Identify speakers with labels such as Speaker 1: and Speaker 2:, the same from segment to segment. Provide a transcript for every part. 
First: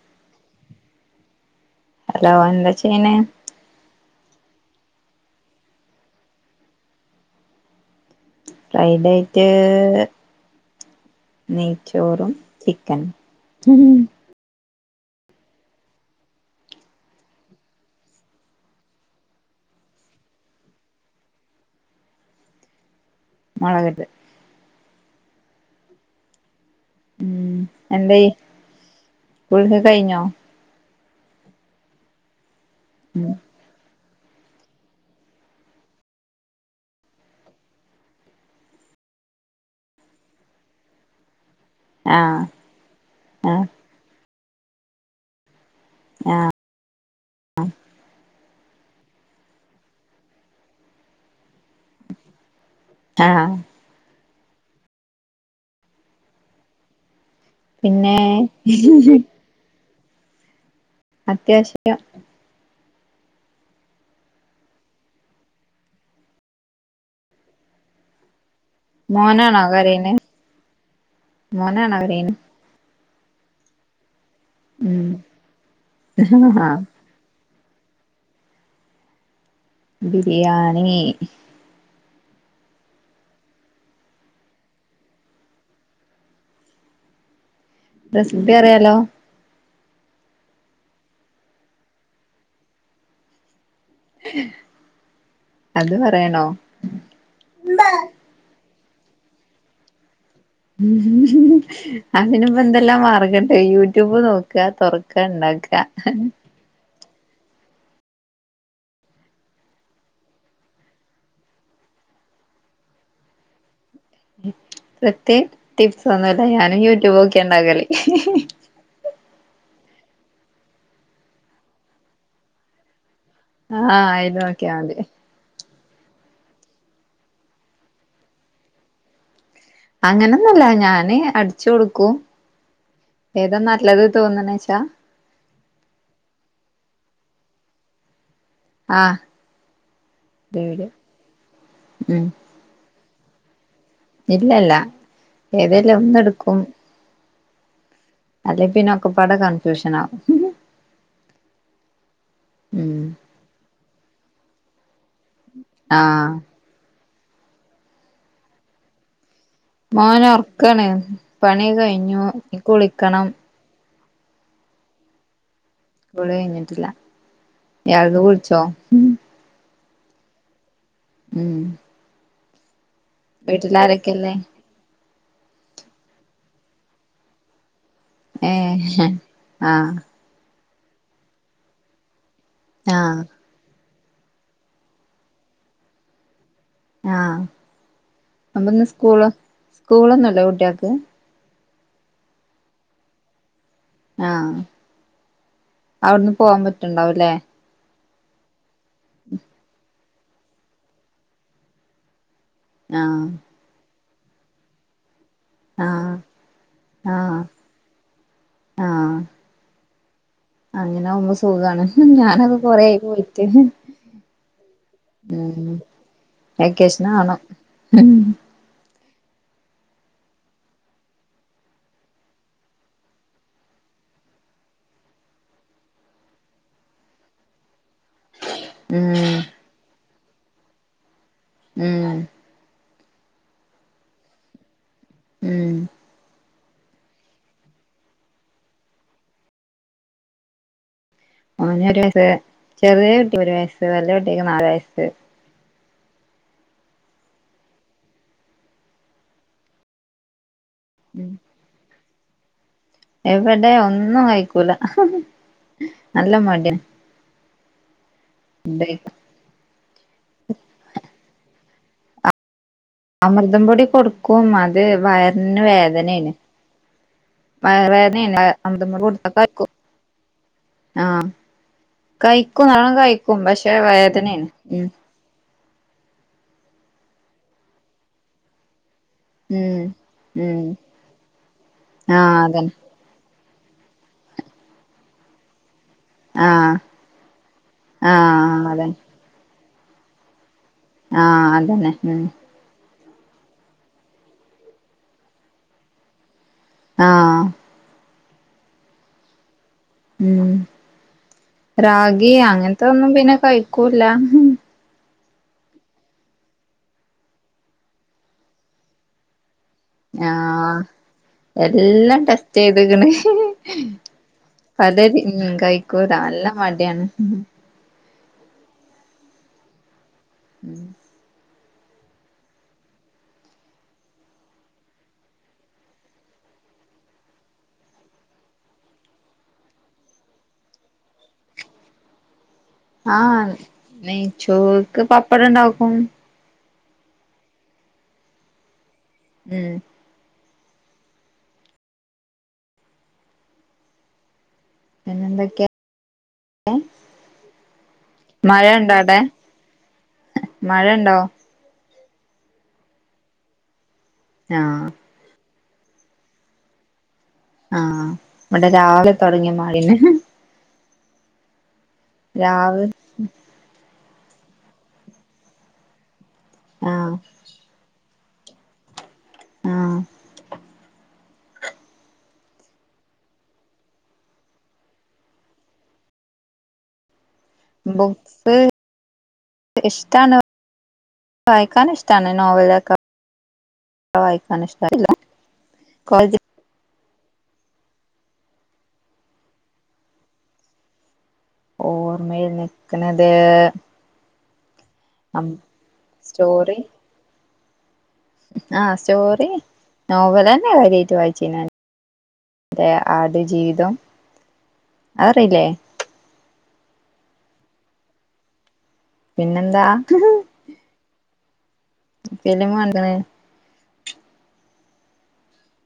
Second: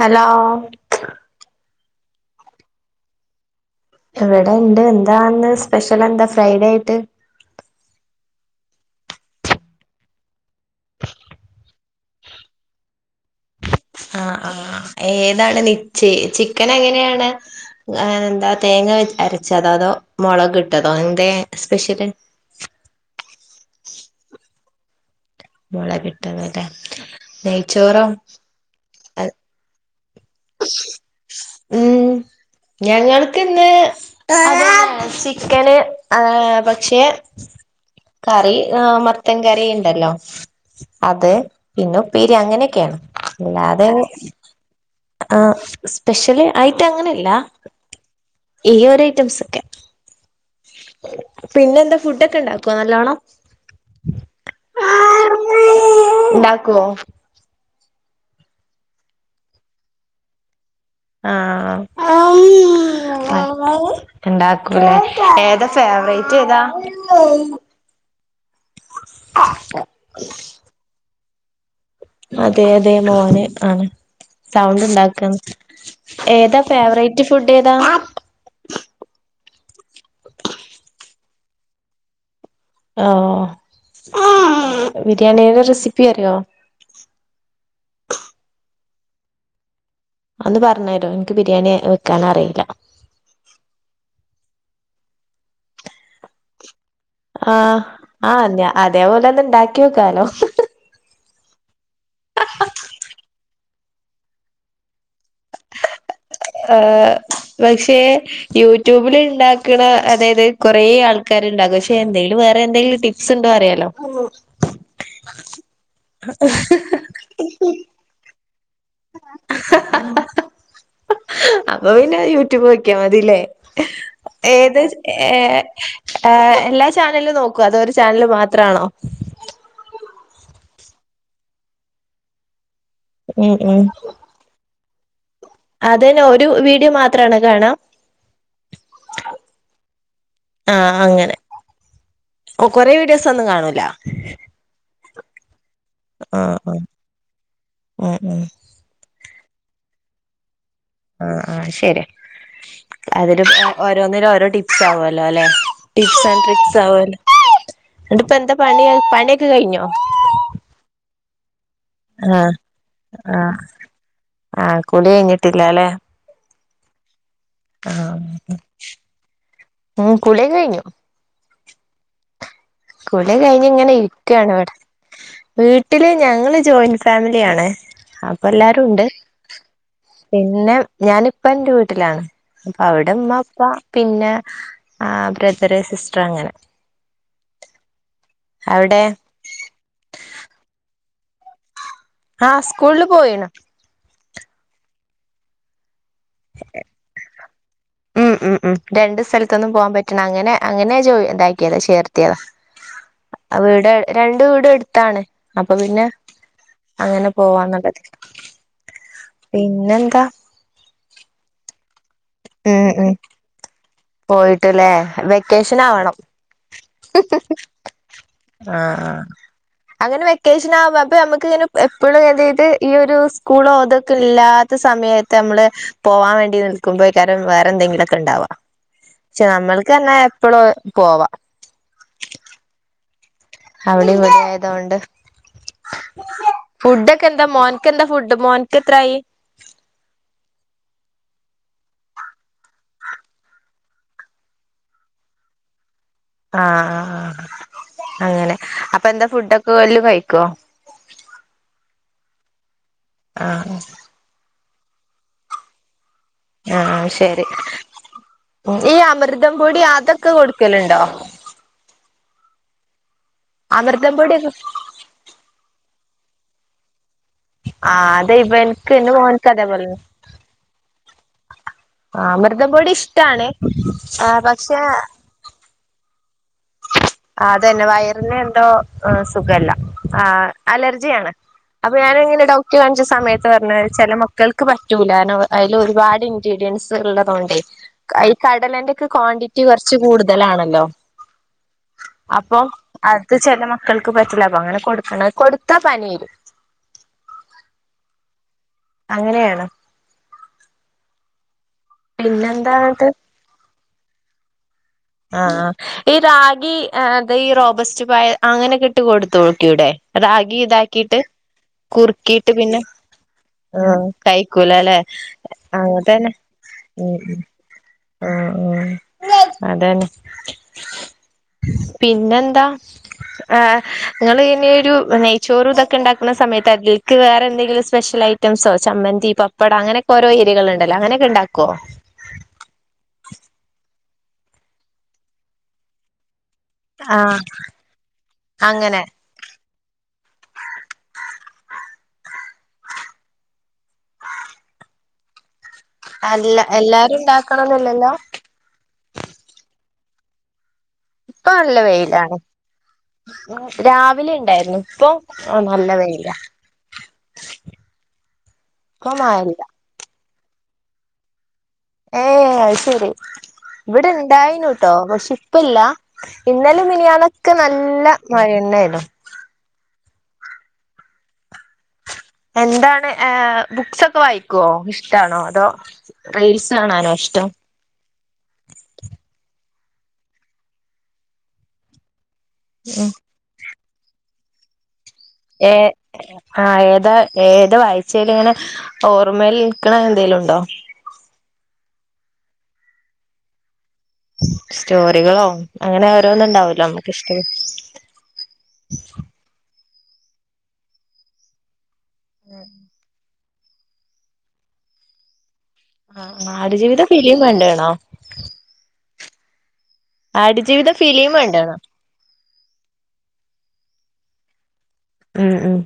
Speaker 1: Hello
Speaker 2: hello എന്താ ചെയ്യനെ
Speaker 1: ഇവിടെണ്ട് എന്താന്ന് സ്പെഷ്യൽ എന്താ ഫ്രൈഡേ ആയിട്ട്
Speaker 2: ഫ്രൈഡായിറ്റ് നെയ് ചോറും ചിക്കനും
Speaker 1: ആ ആ ഏതാണ് നിച്ചയ ചിക്കൻ എങ്ങനെയാണ് എന്താ തേങ്ങ അരച്ചതോ അതോ മുളക് ഇട്ടതോ എന്താ സ്പെഷ്യൽ
Speaker 2: മുളകിട്ട്
Speaker 1: മുളകിട്ടതല്ലേ നെയ്ച്ചോറൊ
Speaker 2: കുളിക്ക കഴിഞ്ഞോ
Speaker 1: ഉം
Speaker 2: ഉം
Speaker 1: ഞങ്ങൾക്കിന്ന് അതന്ന ചിക്കന് പക്ഷേ കറി മത്തൻ കറി ഉണ്ടല്ലോ അത് പിന്നെ ഉപ്പേരി
Speaker 2: ആഹ്
Speaker 1: അങ്ങനേക്കെയാണ്
Speaker 2: ആഹ്
Speaker 1: അല്ലാതെ ആഹ് സ്പെഷ്യല്
Speaker 2: ആഹ്
Speaker 1: ആയിട്ട് അങ്ങനെല്ല ഈ ഒരു ഐറ്റംസ് ഒക്കെ പിന്നെന്താ ഫുഡൊക്കെ ഇണ്ടാക്കുവോ നല്ലോണം
Speaker 2: ആഹ്
Speaker 1: ഉണ്ടാക്കോ
Speaker 2: പിന്നേ അത്യാവശ്യം
Speaker 1: ആഹ് ഉണ്ടാക്കൂലെ ഏതാ ഫേവറേറ്റ് ഏതാ
Speaker 2: മോനാണോ കരയ്ണെ മോനാണോ കരയ്-
Speaker 1: അതെ അതെ മോന് ആണ് സൗണ്ട്
Speaker 2: ഉം
Speaker 1: ഉണ്ടാക്കാണ് ഏതാ
Speaker 2: ആഹ്
Speaker 1: ഫേവറേ റ്റ് ഫുഡേ താ
Speaker 2: ബിരിയാണി
Speaker 1: ഓഹ് ബിരിയാണിയുടെ റെസിപ്പി അറിയോ
Speaker 2: റെസിപ്പി അറിയാലോ
Speaker 1: ഒന്ന് പറഞ്ഞരോ എനിക്ക് ബിരിയാണി വെക്കാനറിയില്ല
Speaker 2: അത് പറയണോ
Speaker 1: ആഹ് ആഹ് അതേപോലെന്നെ ഉണ്ടാക്കിയോക്കാലൊ
Speaker 2: ഉം അതിന്പ്പംഎന്തെല്ലാം മാർഗം ഇണ്ട് യൂട്യൂബ് നോക്ക തൊറക്ക ഇണ്ടാക്ക
Speaker 1: ആഹ് പക്ഷേ യൂട്യൂബില് ഇണ്ടാക്കണ അതായത് കൊറേ ആൾക്കാര്ണ്ടാകും പക്ഷെ എന്തെങ്കിലും വേറെ എന്തെങ്കിലും ടി പ്സ്ണ്ടോ അറിയാലൊ
Speaker 2: പ്രത്യേ ടിപ്സ് ഒന്നൂല്ല ഞാനും യൂട്യൂബ് നോക്കിയണ്ടാക്കല്
Speaker 1: അപ്പൊ പിന്നെ യൂട്യൂബ് നോക്ക്യാ മതില്ലേ
Speaker 2: ആഹ് അയില് നോക്കിയാ
Speaker 1: ഏത്
Speaker 2: മതി
Speaker 1: ഏ- ഏഹ് എല്ലാ ചാനലും നോക്കോ അതോ ഒരു ചാനല് മാത്ര ആണോ
Speaker 2: അങ്ങനെന്നൊന്നൂല്ല ഞാന് അടിച്ചു കൊടുക്കും
Speaker 1: ഉം
Speaker 2: ഏതാ
Speaker 1: ഉം
Speaker 2: നല്ലത് തോന്ന്ണ്ച്ചാ
Speaker 1: അതന്നെ ഒരു വീഡിയോ മാത്രാണോ കാണാ
Speaker 2: ആഹ് വീഡിയോ
Speaker 1: ആഹ് അങ്ങനെ
Speaker 2: ഉം
Speaker 1: കൊ കൊറേ വീഡിയോസ് ഒന്നും കാണൂല
Speaker 2: ഇല്ലല്ല ഏതേലും ഒന്ന്എടുക്കും
Speaker 1: ആഹ് ആഹ്
Speaker 2: പിന്നെക്കെപാടെ കൺഫ്യൂഷനാ
Speaker 1: ആഹ് ആഹ് ശരിയാ
Speaker 2: ഉം
Speaker 1: അതില് ഓരോന്നില് ഓരോ ടി- പ്സാവോല അല്ലേ ടിപ്സ്
Speaker 2: ആഹ്
Speaker 1: ആൻ ട്രിക്സ് ആവോല്ലോ ഇങ്ങട്ട്പ്പെന്താ പണി പണിയൊക്കെ കഴിഞ്ഞൊ
Speaker 2: ഓന് ഉറക്കാണ് പണി കഴിഞ്ഞു
Speaker 1: ആഹ്
Speaker 2: ഇനി കുളിക്കണം
Speaker 1: ആഹ് ആഹ് കുളി കഴിഞ്ഞിട്ടില്ല അല്ലെ
Speaker 2: കുളി കഴിഞ്ഞിട്ടില്ല
Speaker 1: ആഹ്
Speaker 2: രാവിലെ കുളിച്ചോ
Speaker 1: ഉം കുളി കഴിഞ്ഞു
Speaker 2: ഉം
Speaker 1: കുളി കയിഞ്ഞ് ഇങ്ങനെ
Speaker 2: വീട്ടിലാരൊക്കെല്ലേ
Speaker 1: ഇരിക്കാണ് ഇവടെ വീട്ടില് ഞങ്ങള് ജോയിൻ ഫാമിലിയാണ് അപ്പൊ എല്ലാരും ഉണ്ട്
Speaker 2: ഏഹ് ആഹ്
Speaker 1: പിന്നെ ഞാനിപ്പ എന്റെ വീട്ടിലാണ് അപ്പൊ അവിടെ
Speaker 2: ആഹ്
Speaker 1: ഉമ്മ അപ്പ പിന്നെ ആഹ് ബ്രദറ് സിസ്റ്റർ അങ്ങനെ
Speaker 2: ആഹ് അപ്പൊന്ന്
Speaker 1: അവിടെ
Speaker 2: സ്കൂളോ സ്കൂളൊന്നുല്ലേ കുട്ടിയേക്ക്
Speaker 1: ആഹ് സ്കൂളില് പോയിണ്
Speaker 2: ആഹ് അവിടുന്ന് പോവാൻ പറ്റ്ണ്ടാവുലെ
Speaker 1: ഉം ഉം ഉം രണ്ട് സ്ഥലത്ത്ന്നും പോവാൻ പറ്റ്ണെ അങ്ങനെ അങ്ങനെ ജോ ഇതാക്കിയതാ ചേർത്തിയതാ
Speaker 2: ആഹ്
Speaker 1: ആഹ് വീട് രണ്ട് വീടും എടുത്താണ് അപ്പൊ പിന്നെ
Speaker 2: ആഹ്
Speaker 1: അങ്ങനെ
Speaker 2: ആഹ്
Speaker 1: പോവാന്നുള്ള നൽക്ക്
Speaker 2: ആഹ്
Speaker 1: പിന്നെന്താ
Speaker 2: അങ്ങനെ ആകുമ്പോ സുഖാണ് ഞാനൊക്കെ കൊറെ ആയി പോയിട്ട്
Speaker 1: പോയിട്ട്ലെ
Speaker 2: ഉം
Speaker 1: വെക്കേഷൻ ആവണം
Speaker 2: വെക്കേഷനാവണം ഉം
Speaker 1: ആഹ് ആഹ് അങ്ങനെ വെക്കേഷൻ ആക അപ്പൊ നമുക്ക് ഇങ്ങനെ എപ്പോഴും ഏതായത് ഈ ഒരു സ്കൂളോതൊക്കെ ഇല്ലാ ത്ത സമയത്ത് അമ്മള് പോവാൻ വേണ്ടി നിൽക്കുമ്പൊഴേക്കാരം വേറെ എന്തെങ്കിലൊക്കെ ഇണ്ടാവാ ചെ നമ്മൾക്ക് അങ്ങനെ എപ്പളും പോവാ
Speaker 2: ഉം
Speaker 1: അവടീം ഇവടീം ആയതോണ്ട്.
Speaker 2: ഉം
Speaker 1: ഫുഡൊക്കെ എന്താ മോൻക്ക് എന്താ ഫുഡ്? മോൻക്ക് എത്രായി?
Speaker 2: ഓന് ഒര് വയസ് ചെറിയ കുട്ടിക്കൊര് വയസ്സ് വല്ല്യ കുട്ടിക്ക് നാല് വയസ്സ്.
Speaker 1: ആഹ് ആഹ് ആഹ് അങ്ങനെ അപ്പൊ എന്താ ഫുഡൊക്കെ എല്ലും കഴിക്കോ
Speaker 2: ഉം എവടെ
Speaker 1: ആഹ്
Speaker 2: ഒന്നും കഴിക്കൂല. നല്ല മടിയാ
Speaker 1: ആഹ് അത് ശരി
Speaker 2: ഫുഡ്
Speaker 1: ഈ
Speaker 2: കഴിക്കാൻ
Speaker 1: അമൃതം പൊടി അതൊക്കെ കൊട്ക്കല്ണ്ടോ
Speaker 2: അമൃതം പൊടി
Speaker 1: അമൃതം
Speaker 2: കൊട്ക്കും
Speaker 1: പൊടിയൊക്കെ
Speaker 2: അത് വയറ്ന് വേദനേണ്.
Speaker 1: ആ
Speaker 2: വയറ് വേദനേം
Speaker 1: അതെ
Speaker 2: ഇണ്ട് അമൃതം
Speaker 1: ഇവൻക്ക്
Speaker 2: പൊടി
Speaker 1: എന്റെ
Speaker 2: കൊട്ത്താ
Speaker 1: മോൻക്ക്
Speaker 2: കഴിക്കോ
Speaker 1: അതേപോലെന്നെ
Speaker 2: ആഹ്
Speaker 1: ആ
Speaker 2: കഴിക്കും
Speaker 1: അമൃതം പൊടി
Speaker 2: നല്ലോണം കഴിക്കും
Speaker 1: ഇഷ്ടാണ്
Speaker 2: പക്ഷെ
Speaker 1: ആ
Speaker 2: വേദനേണ്
Speaker 1: പക്ഷെ
Speaker 2: ഉം
Speaker 1: ആഹ് അതന്നെ വയറിന് എന്തോ- ആഹ് സുഖല്ല
Speaker 2: ഉം
Speaker 1: ആഹ്
Speaker 2: ഉം
Speaker 1: അലർജി ആണ് അപ്പൊ
Speaker 2: ആഹ്
Speaker 1: ഞാന്ങ്ങനെ
Speaker 2: അതന്നെ
Speaker 1: ഡോക്റ്റെ കാണിച്ച സമയ- ത്ത് പറഞ്ഞ് ചെല മക്കൾക്ക് പറ്റൂല കാരണം അയിലൊരുപാട്
Speaker 2: ആഹ്
Speaker 1: ഇൻഗ്രീഡിയൻസ് ഇള്ളതൊണ്ടേ അയില്
Speaker 2: ആഹ് അതന്നെ
Speaker 1: കടലന്റെക്കെ ക്വാണ്ടിറ്റി കൊറച്ച് കൂട്തലാണല്ലോ
Speaker 2: ആഹ് അതന്നെ ഉം
Speaker 1: അപ്പൊ അത് ചെല മക്കൾക്ക് പറ്റില്ല അപ്പങ്ങനെ കൊടുക്ക്ണെ കൊട്ത്താ പനി വെരും
Speaker 2: ആഹ്
Speaker 1: അങ്ങനെയാണ്
Speaker 2: ഉം റാഗി
Speaker 1: പിന്നെന്താന്നിട്ട്
Speaker 2: അങ്ങൻത്തൊന്നും പിന്നെ കഴിക്കൂല്ല
Speaker 1: ആഹ് ഈ റാഗി ആഹ് അത് ഈ റോബസ്റ്റ് പഴം അങ്ങനെക്കെ ഇട്ട് കൊട്ത്തോക്കിക്കൂടെ റാഗി
Speaker 2: ആഹ്
Speaker 1: ഇതാക്കീട്ട്
Speaker 2: എല്ലാം
Speaker 1: കുറ്ക്കീട്ട്
Speaker 2: ടെസ്റ്റ്
Speaker 1: പിന്നെ
Speaker 2: ചെയ്ത്ക്ക്ണ്
Speaker 1: ആഹ് കഴിക്കൂലലേ
Speaker 2: പല ഉം കഴിക്കൂല
Speaker 1: അങ്ങൻത്തന്നെ
Speaker 2: നല്ല മടിയാണ്
Speaker 1: ഉം ഉം ആഹ് ആഹ് അതന്നെ
Speaker 2: ഉം
Speaker 1: പിന്നെന്താ ആഹ് ഇങ്ങളിനി ഒരു നെയ്ച്ചോറൂം ഇതൊക്കെ ഇണ്ടാക്ക്‌ണ സമയത്ത് അതിലേക്ക് വേറെ എന്തെങ്കിലും സ്പെഷ്യലൈ- റ്റംസോ ചമ്മന്തി പപ്പട അങ്ങനെക്കോരോ എരികള്ണ്ടല്ലോ അങ്ങനെക്കെ ഇണ്ടാക്കോ?
Speaker 2: ആഹ് നെയ്ച്ചോർക്ക്‌ പപ്പടണ്ടാക്കും.
Speaker 1: ആഹ്. അങ്ങനെ.
Speaker 2: ഉംഹ്. പിന്നെന്തൊക്കെ?
Speaker 1: അല്ല എല്ലാരും ഇണ്ടാക്കണംന്ന്ല്ലല്ലോ?
Speaker 2: മഴണ്ടോ അവടേ, മഴണ്ടോ?
Speaker 1: ഇപ്പൊ നല്ല വെയിലാണ്. രാവിലിണ്ടായ്ര്ന്നു
Speaker 2: ആഹ്
Speaker 1: ഇപ്പം, ആഹ് നല്ല വെയിലാ.
Speaker 2: ആഹ് ഇവടെ രാവിലെ തൊടങ്യെ
Speaker 1: മഴല്ല
Speaker 2: മഴെണ്.
Speaker 1: ഏഹ്
Speaker 2: രാവിലെ
Speaker 1: അഹ്ശെരി. ഇവ്ടെ ഇണ്ടായ്നൂട്ടോ പക്ഷെ ഇപ്പല്ല ഇന്നലീം
Speaker 2: ആഹ്
Speaker 1: മിനിയാന്നൊക്കെ നല്ല മഴെന്നേയ്നു.
Speaker 2: ആഹ്
Speaker 1: എന്താണ് ഏഹ് ബുക്സൊക്കെ വായിക്കോ, ഇഷ്ടാണോ? അതോ, റീൽസ് കാണാനോ ഇഷ്ടം?
Speaker 2: ബുക്ക്‌ ഇഷ്ടാണ് വായിക്കാന്ഷ്ടാണ് നോവലൊക്കെ
Speaker 1: ഉം
Speaker 2: വായിക്കാന്ഷ്ടാ [unintelligible]
Speaker 1: ഏ ആഹ് ഏതാ ഏതാ വായിച്ചേല്ങ്ങനെ ഓർമയിൽ നിക്ക്‌ണ എന്തേലുണ്ടോ?
Speaker 2: ഓർമ്മയില് നിക്ക്‌ണത്,
Speaker 1: സ്റ്റോറികളോ അങ്ങനെ
Speaker 2: സ്റ്റോറി
Speaker 1: ഓരോന്ന്ണ്ടാവൊല്ലോ നമ്മക്ക്ഷ്ടപ്പെട്ടത്
Speaker 2: ആഹ് സ്റ്റോറി നോവലെന്നെ കാര്യായിട്ട് വായിച്ചീന്നെ. [unintelligible] ആ ട് ജീവിതം. അത് അറീല്ലേ?
Speaker 1: ആഹ്. ആട് ജീവിതം ഫിലിം കൺണ്ട്ണോ?
Speaker 2: പിന്നെന്താ.
Speaker 1: ആട് ജീവിതം ഫിലിം കണ്ട്ണോ?
Speaker 2: സിനിമ കണ്ട്ണ്.
Speaker 1: ഉം ഉം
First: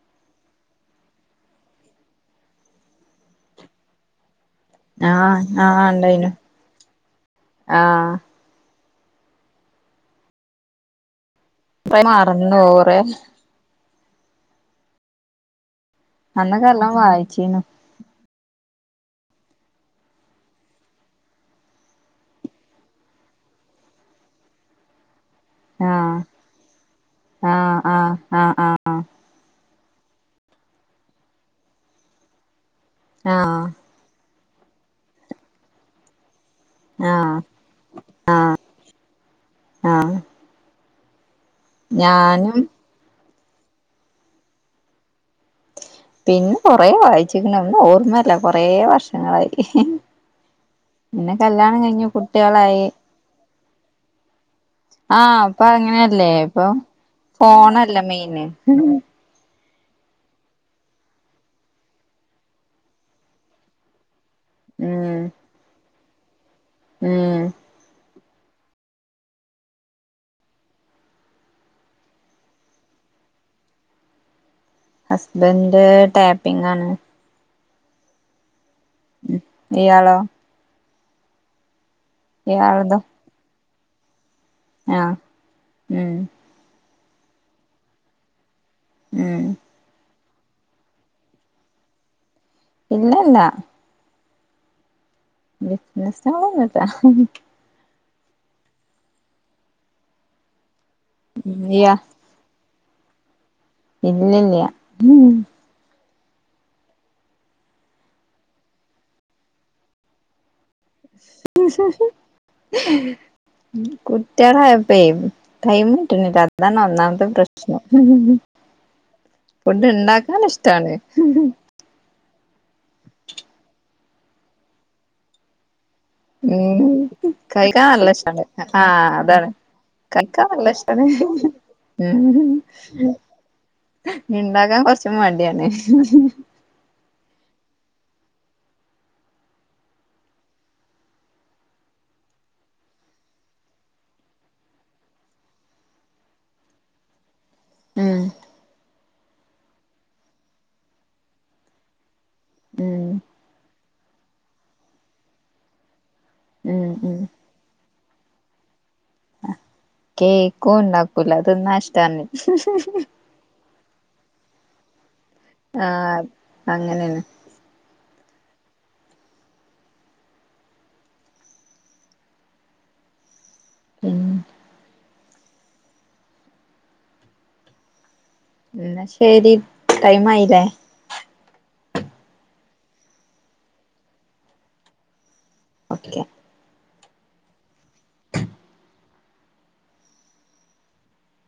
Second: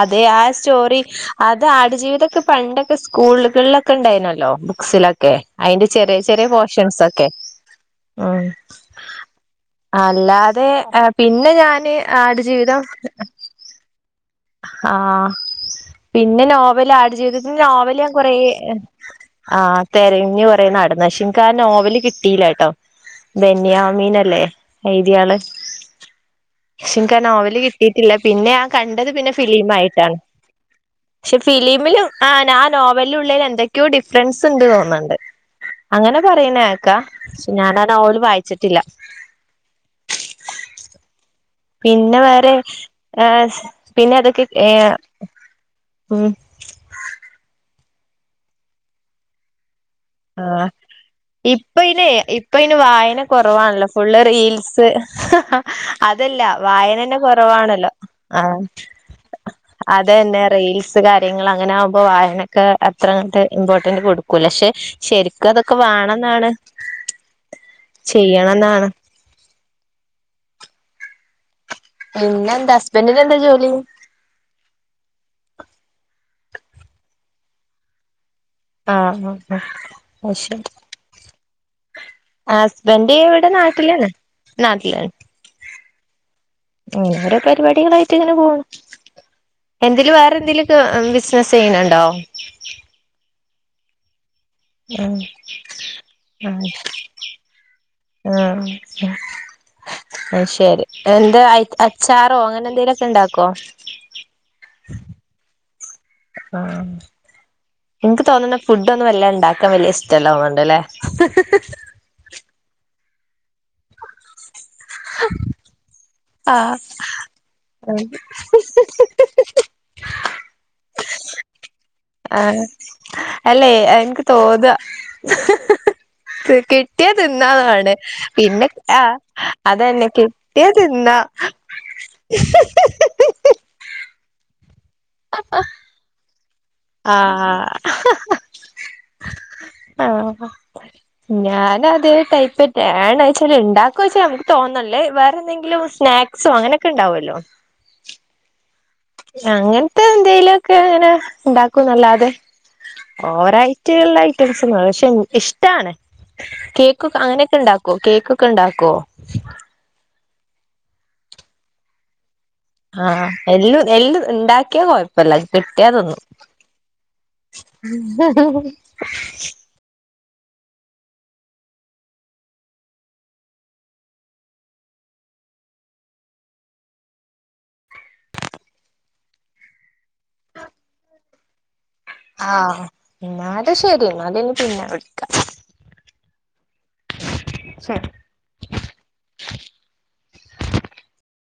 Speaker 1: അതേ ആ സ്റ്റോറി അത് ആടുജീവിതൊക്കെ പണ്ടൊക്കെ സ്കൂളുകളിലൊക്കെ ഉണ്ടായിനല്ലോ. ക്സിലൊക്കെ
Speaker 2: ആഹ് ആഹ്
Speaker 1: അതിന്റെ ചെറിയ
Speaker 2: ഇണ്ടായിനു
Speaker 1: ചെറിയ പോർഷൻസൊക്കെ.
Speaker 2: ആഹ്
Speaker 1: ഉം അല്ലാതെ എഹ് പിന്നെ ഞാന്
Speaker 2: ഇപ്പ
Speaker 1: ആടു
Speaker 2: മറന്നു
Speaker 1: ജീവിതം
Speaker 2: കൊറേ
Speaker 1: ആഹ് പിന്നെ
Speaker 2: അന്നൊക്കെ
Speaker 1: നോവൽ
Speaker 2: നല്ലോം
Speaker 1: ആട്
Speaker 2: വായിച്ചീനു
Speaker 1: ജീവിതത്തിൻ്റെ നോവല് ഞാൻ കൊറേ ആഹ് തെരഞ്ഞു കൊറെ നടന്ന് പക്ഷേ ഇൻക്ക് ആ നോവല് കിട്ടീല്ലട്ടോ. ബെന്യാമിനല്ലേ എഴുതിയാള്?
Speaker 2: ആഹ്
Speaker 1: പക്ഷേ ഇൻക്കാ നോവല്
Speaker 2: ആഹ്
Speaker 1: കിട്ടീട്ടില്ല പിന്നെ
Speaker 2: ആഹ്
Speaker 1: ഞാൻ
Speaker 2: ആഹ്
Speaker 1: കണ്ടത് പിന്നെ ഫിലിമായിട്ടാണ്. പക്ഷേ ഫിലിമിലും ആന്നാ ആ നോവൽല്ള്ളേലും
Speaker 2: ആഹ്
Speaker 1: എന്തൊക്കെയോ ഡി ഫ്റൻസ് ണ്ട് തോന്ന്ണ്ട്. അങ്ങനെ പറയ്ണേക്കാ
Speaker 2: ആഹ്
Speaker 1: പക്ഷേ ഞാനാ നോവല്
Speaker 2: ആഹ് ആഹ്
Speaker 1: വായിച്ചിട്ടില്ല.
Speaker 2: ആഹ്.
Speaker 1: പിന്നെ വേറെ
Speaker 2: ഞാനും
Speaker 1: ഏഹ് പിന്നെ ഏതൊക്കെ ഏഹ് ഉം
Speaker 2: പിന്നെ കൊറേ വായിച്ച്ക്ക്ണ്, ഒന്നും ഓർമ്മല്ല കൊറേ വർഷങ്ങളായി.
Speaker 1: ആഹ്
Speaker 2: പിന്നെ കല്യാണം കഴിഞ്ഞു
Speaker 1: ഇപ്പയ്നേ ഇപ്പയ്ന്
Speaker 2: കുട്ട്യാളായി
Speaker 1: വായന കൊറവാണല്ലോ ഫുള്ള് റീൽസ്.
Speaker 2: ആഹ് ഇപ്പൊ അങ്ങനെയല്ലേ
Speaker 1: അതല്ല
Speaker 2: ഇപ്പൊ
Speaker 1: വായനന്നെ കൊറവാണല്ലോ
Speaker 2: ഫോണല്ലേ മെയിന്
Speaker 1: ആഹ്. അതന്നെ റീൽസ് കാര്യങ്ങൾ അങ്ങനെ ആകുമ്പോ വായനക്ക് അത്രങ്ങട്ട് ഇമ്പോർട്ടന്റ് കൊടു ക്കൂല. പക്ഷെ
Speaker 2: ഉം
Speaker 1: ശരിക്കും അതൊക്കെ വേണംന്നാണ്.
Speaker 2: ഏഹ്.
Speaker 1: ചെയ്യണംന്നാണ്. പിന്ന എന്താ ഹസ്ബന്ഡന് എന്താ ജോലി
Speaker 2: ഹസ്ബൻഡ് ടാപ്പിംഗ് ആണ്
Speaker 1: ആ ആ
Speaker 2: ഇയാളോ
Speaker 1: അയ് ശരി
Speaker 2: ഇയാളതോ
Speaker 1: ഹസ്ബൻഡ്‌ ഇവിടെ നാ ട്ടിലാണ് നാട്ടിലാന്
Speaker 2: ആഹ് ഉം
Speaker 1: ഇങ്ങനെ ഓരേ പരിപാടികളായിട്ട് ഇങ്ങനെ പോണ്
Speaker 2: ഉം
Speaker 1: എന്തേലും വേറെന്തേലും ക്കെ ബിസിനസ്സ് ചെയ്യണണ്ടോ
Speaker 2: ഇല്ലല്ല
Speaker 1: ആഹ്
Speaker 2: ബിസിനസാളെന്നും ഇല്ല
Speaker 1: ആഹ് അയ് ശരി എന്താ
Speaker 2: ഇല്ല
Speaker 1: അച്ചാറോ അങ്ങനെ എന്തേലുമൊക്കെ ഇണ്ടാക്കോ
Speaker 2: ഇലില്ല
Speaker 1: ആഹ് എനിക്ക് തോന്നുന്ന ഫുഡ് ഒന്നും വല്ല ഉണ്ടാക്കാൻ വലിയ ഇഷ്ടല്ലോ തോന്ന്ണ്ട്ല്ലേ
Speaker 2: കുട്ടികളായപ്പെ ടൈംമ് കിട്ട്ണില്ല അതാ
Speaker 1: ആഹ്
Speaker 2: ഒന്നാമത്തെ പ്രശ്നം
Speaker 1: [unintelligible]
Speaker 2: ഫുഡ് ഇണ്ടാക്കാൻ ഇഷ്ടാണ്
Speaker 1: ആഹ് അല്ലേ എനിക്ക് തോന്നാ
Speaker 2: ഉം
Speaker 1: കിട്ടിയ
Speaker 2: കഴിക്കാൻ
Speaker 1: തിന്നാതാണ്
Speaker 2: നല്ല ഇഷ്ടാണ്
Speaker 1: പിന്നെ ആ
Speaker 2: ആഹ് അതാണ്
Speaker 1: അതന്നെ കി
Speaker 2: കഴിക്കാൻ നല്ല
Speaker 1: കിട്ടിയാ
Speaker 2: ഇഷ്ടാണ്
Speaker 1: തിന്നാ
Speaker 2: ഉം ഇണ്ടാക്കാൻ കുറച്ച് മടിയാണ്
Speaker 1: ആഹ് ആഹ് ഞാന് അത് ടൈപ്പറ്റാണ് വച്ചാല് ഉണ്ടാക്കുവ വെച്ചാൽ നമുക്ക് തോന്നല്ലേ വേറെ എന്തെങ്കിലും സ്നാക് സോ അങ്ങനെയൊക്കെ ഉണ്ടാവുല്ലോ
Speaker 2: ഉം
Speaker 1: അങ്ങനത്തെ എന്തെലുമൊക്കെ ബങ്ങനെ ഉണ്ടാക്കും എനല്ലാതെ
Speaker 2: ഉം
Speaker 1: ഓര ഐറ്റള്ള ഐറ്റംസ് പക്ഷെ ഇഷ്ടാണ്
Speaker 2: ഉം ഉം
Speaker 1: കേക്കൊക്കെ അങ്ങനെയൊക്കെ ഇണ്ടാക്കുവോ കേക്കൊക്കെ ഇണ്ടാക്കോ
Speaker 2: കേക്കും ഉണ്ടാക്കൂല തിന്നാൻ ഇഷ്ടാണ്
Speaker 1: ആഹ് എല്ല് എല്ല് ഉണ്ടാക്കിയാ കൊഴപ്പല്ല കിട്ടിയതിന്നും
Speaker 2: ആഹ് അങ്ങനെയാണ്
Speaker 1: [inaudible]
Speaker 2: ഉം എന്നാ ശരി ടൈം ആയില്ലേ
Speaker 1: ആഹ് എന്നാല് ശരി എന്നാലനി പിന്നെ വിളിക്കാം
Speaker 2: ഓക്കെ
Speaker 1: ശരി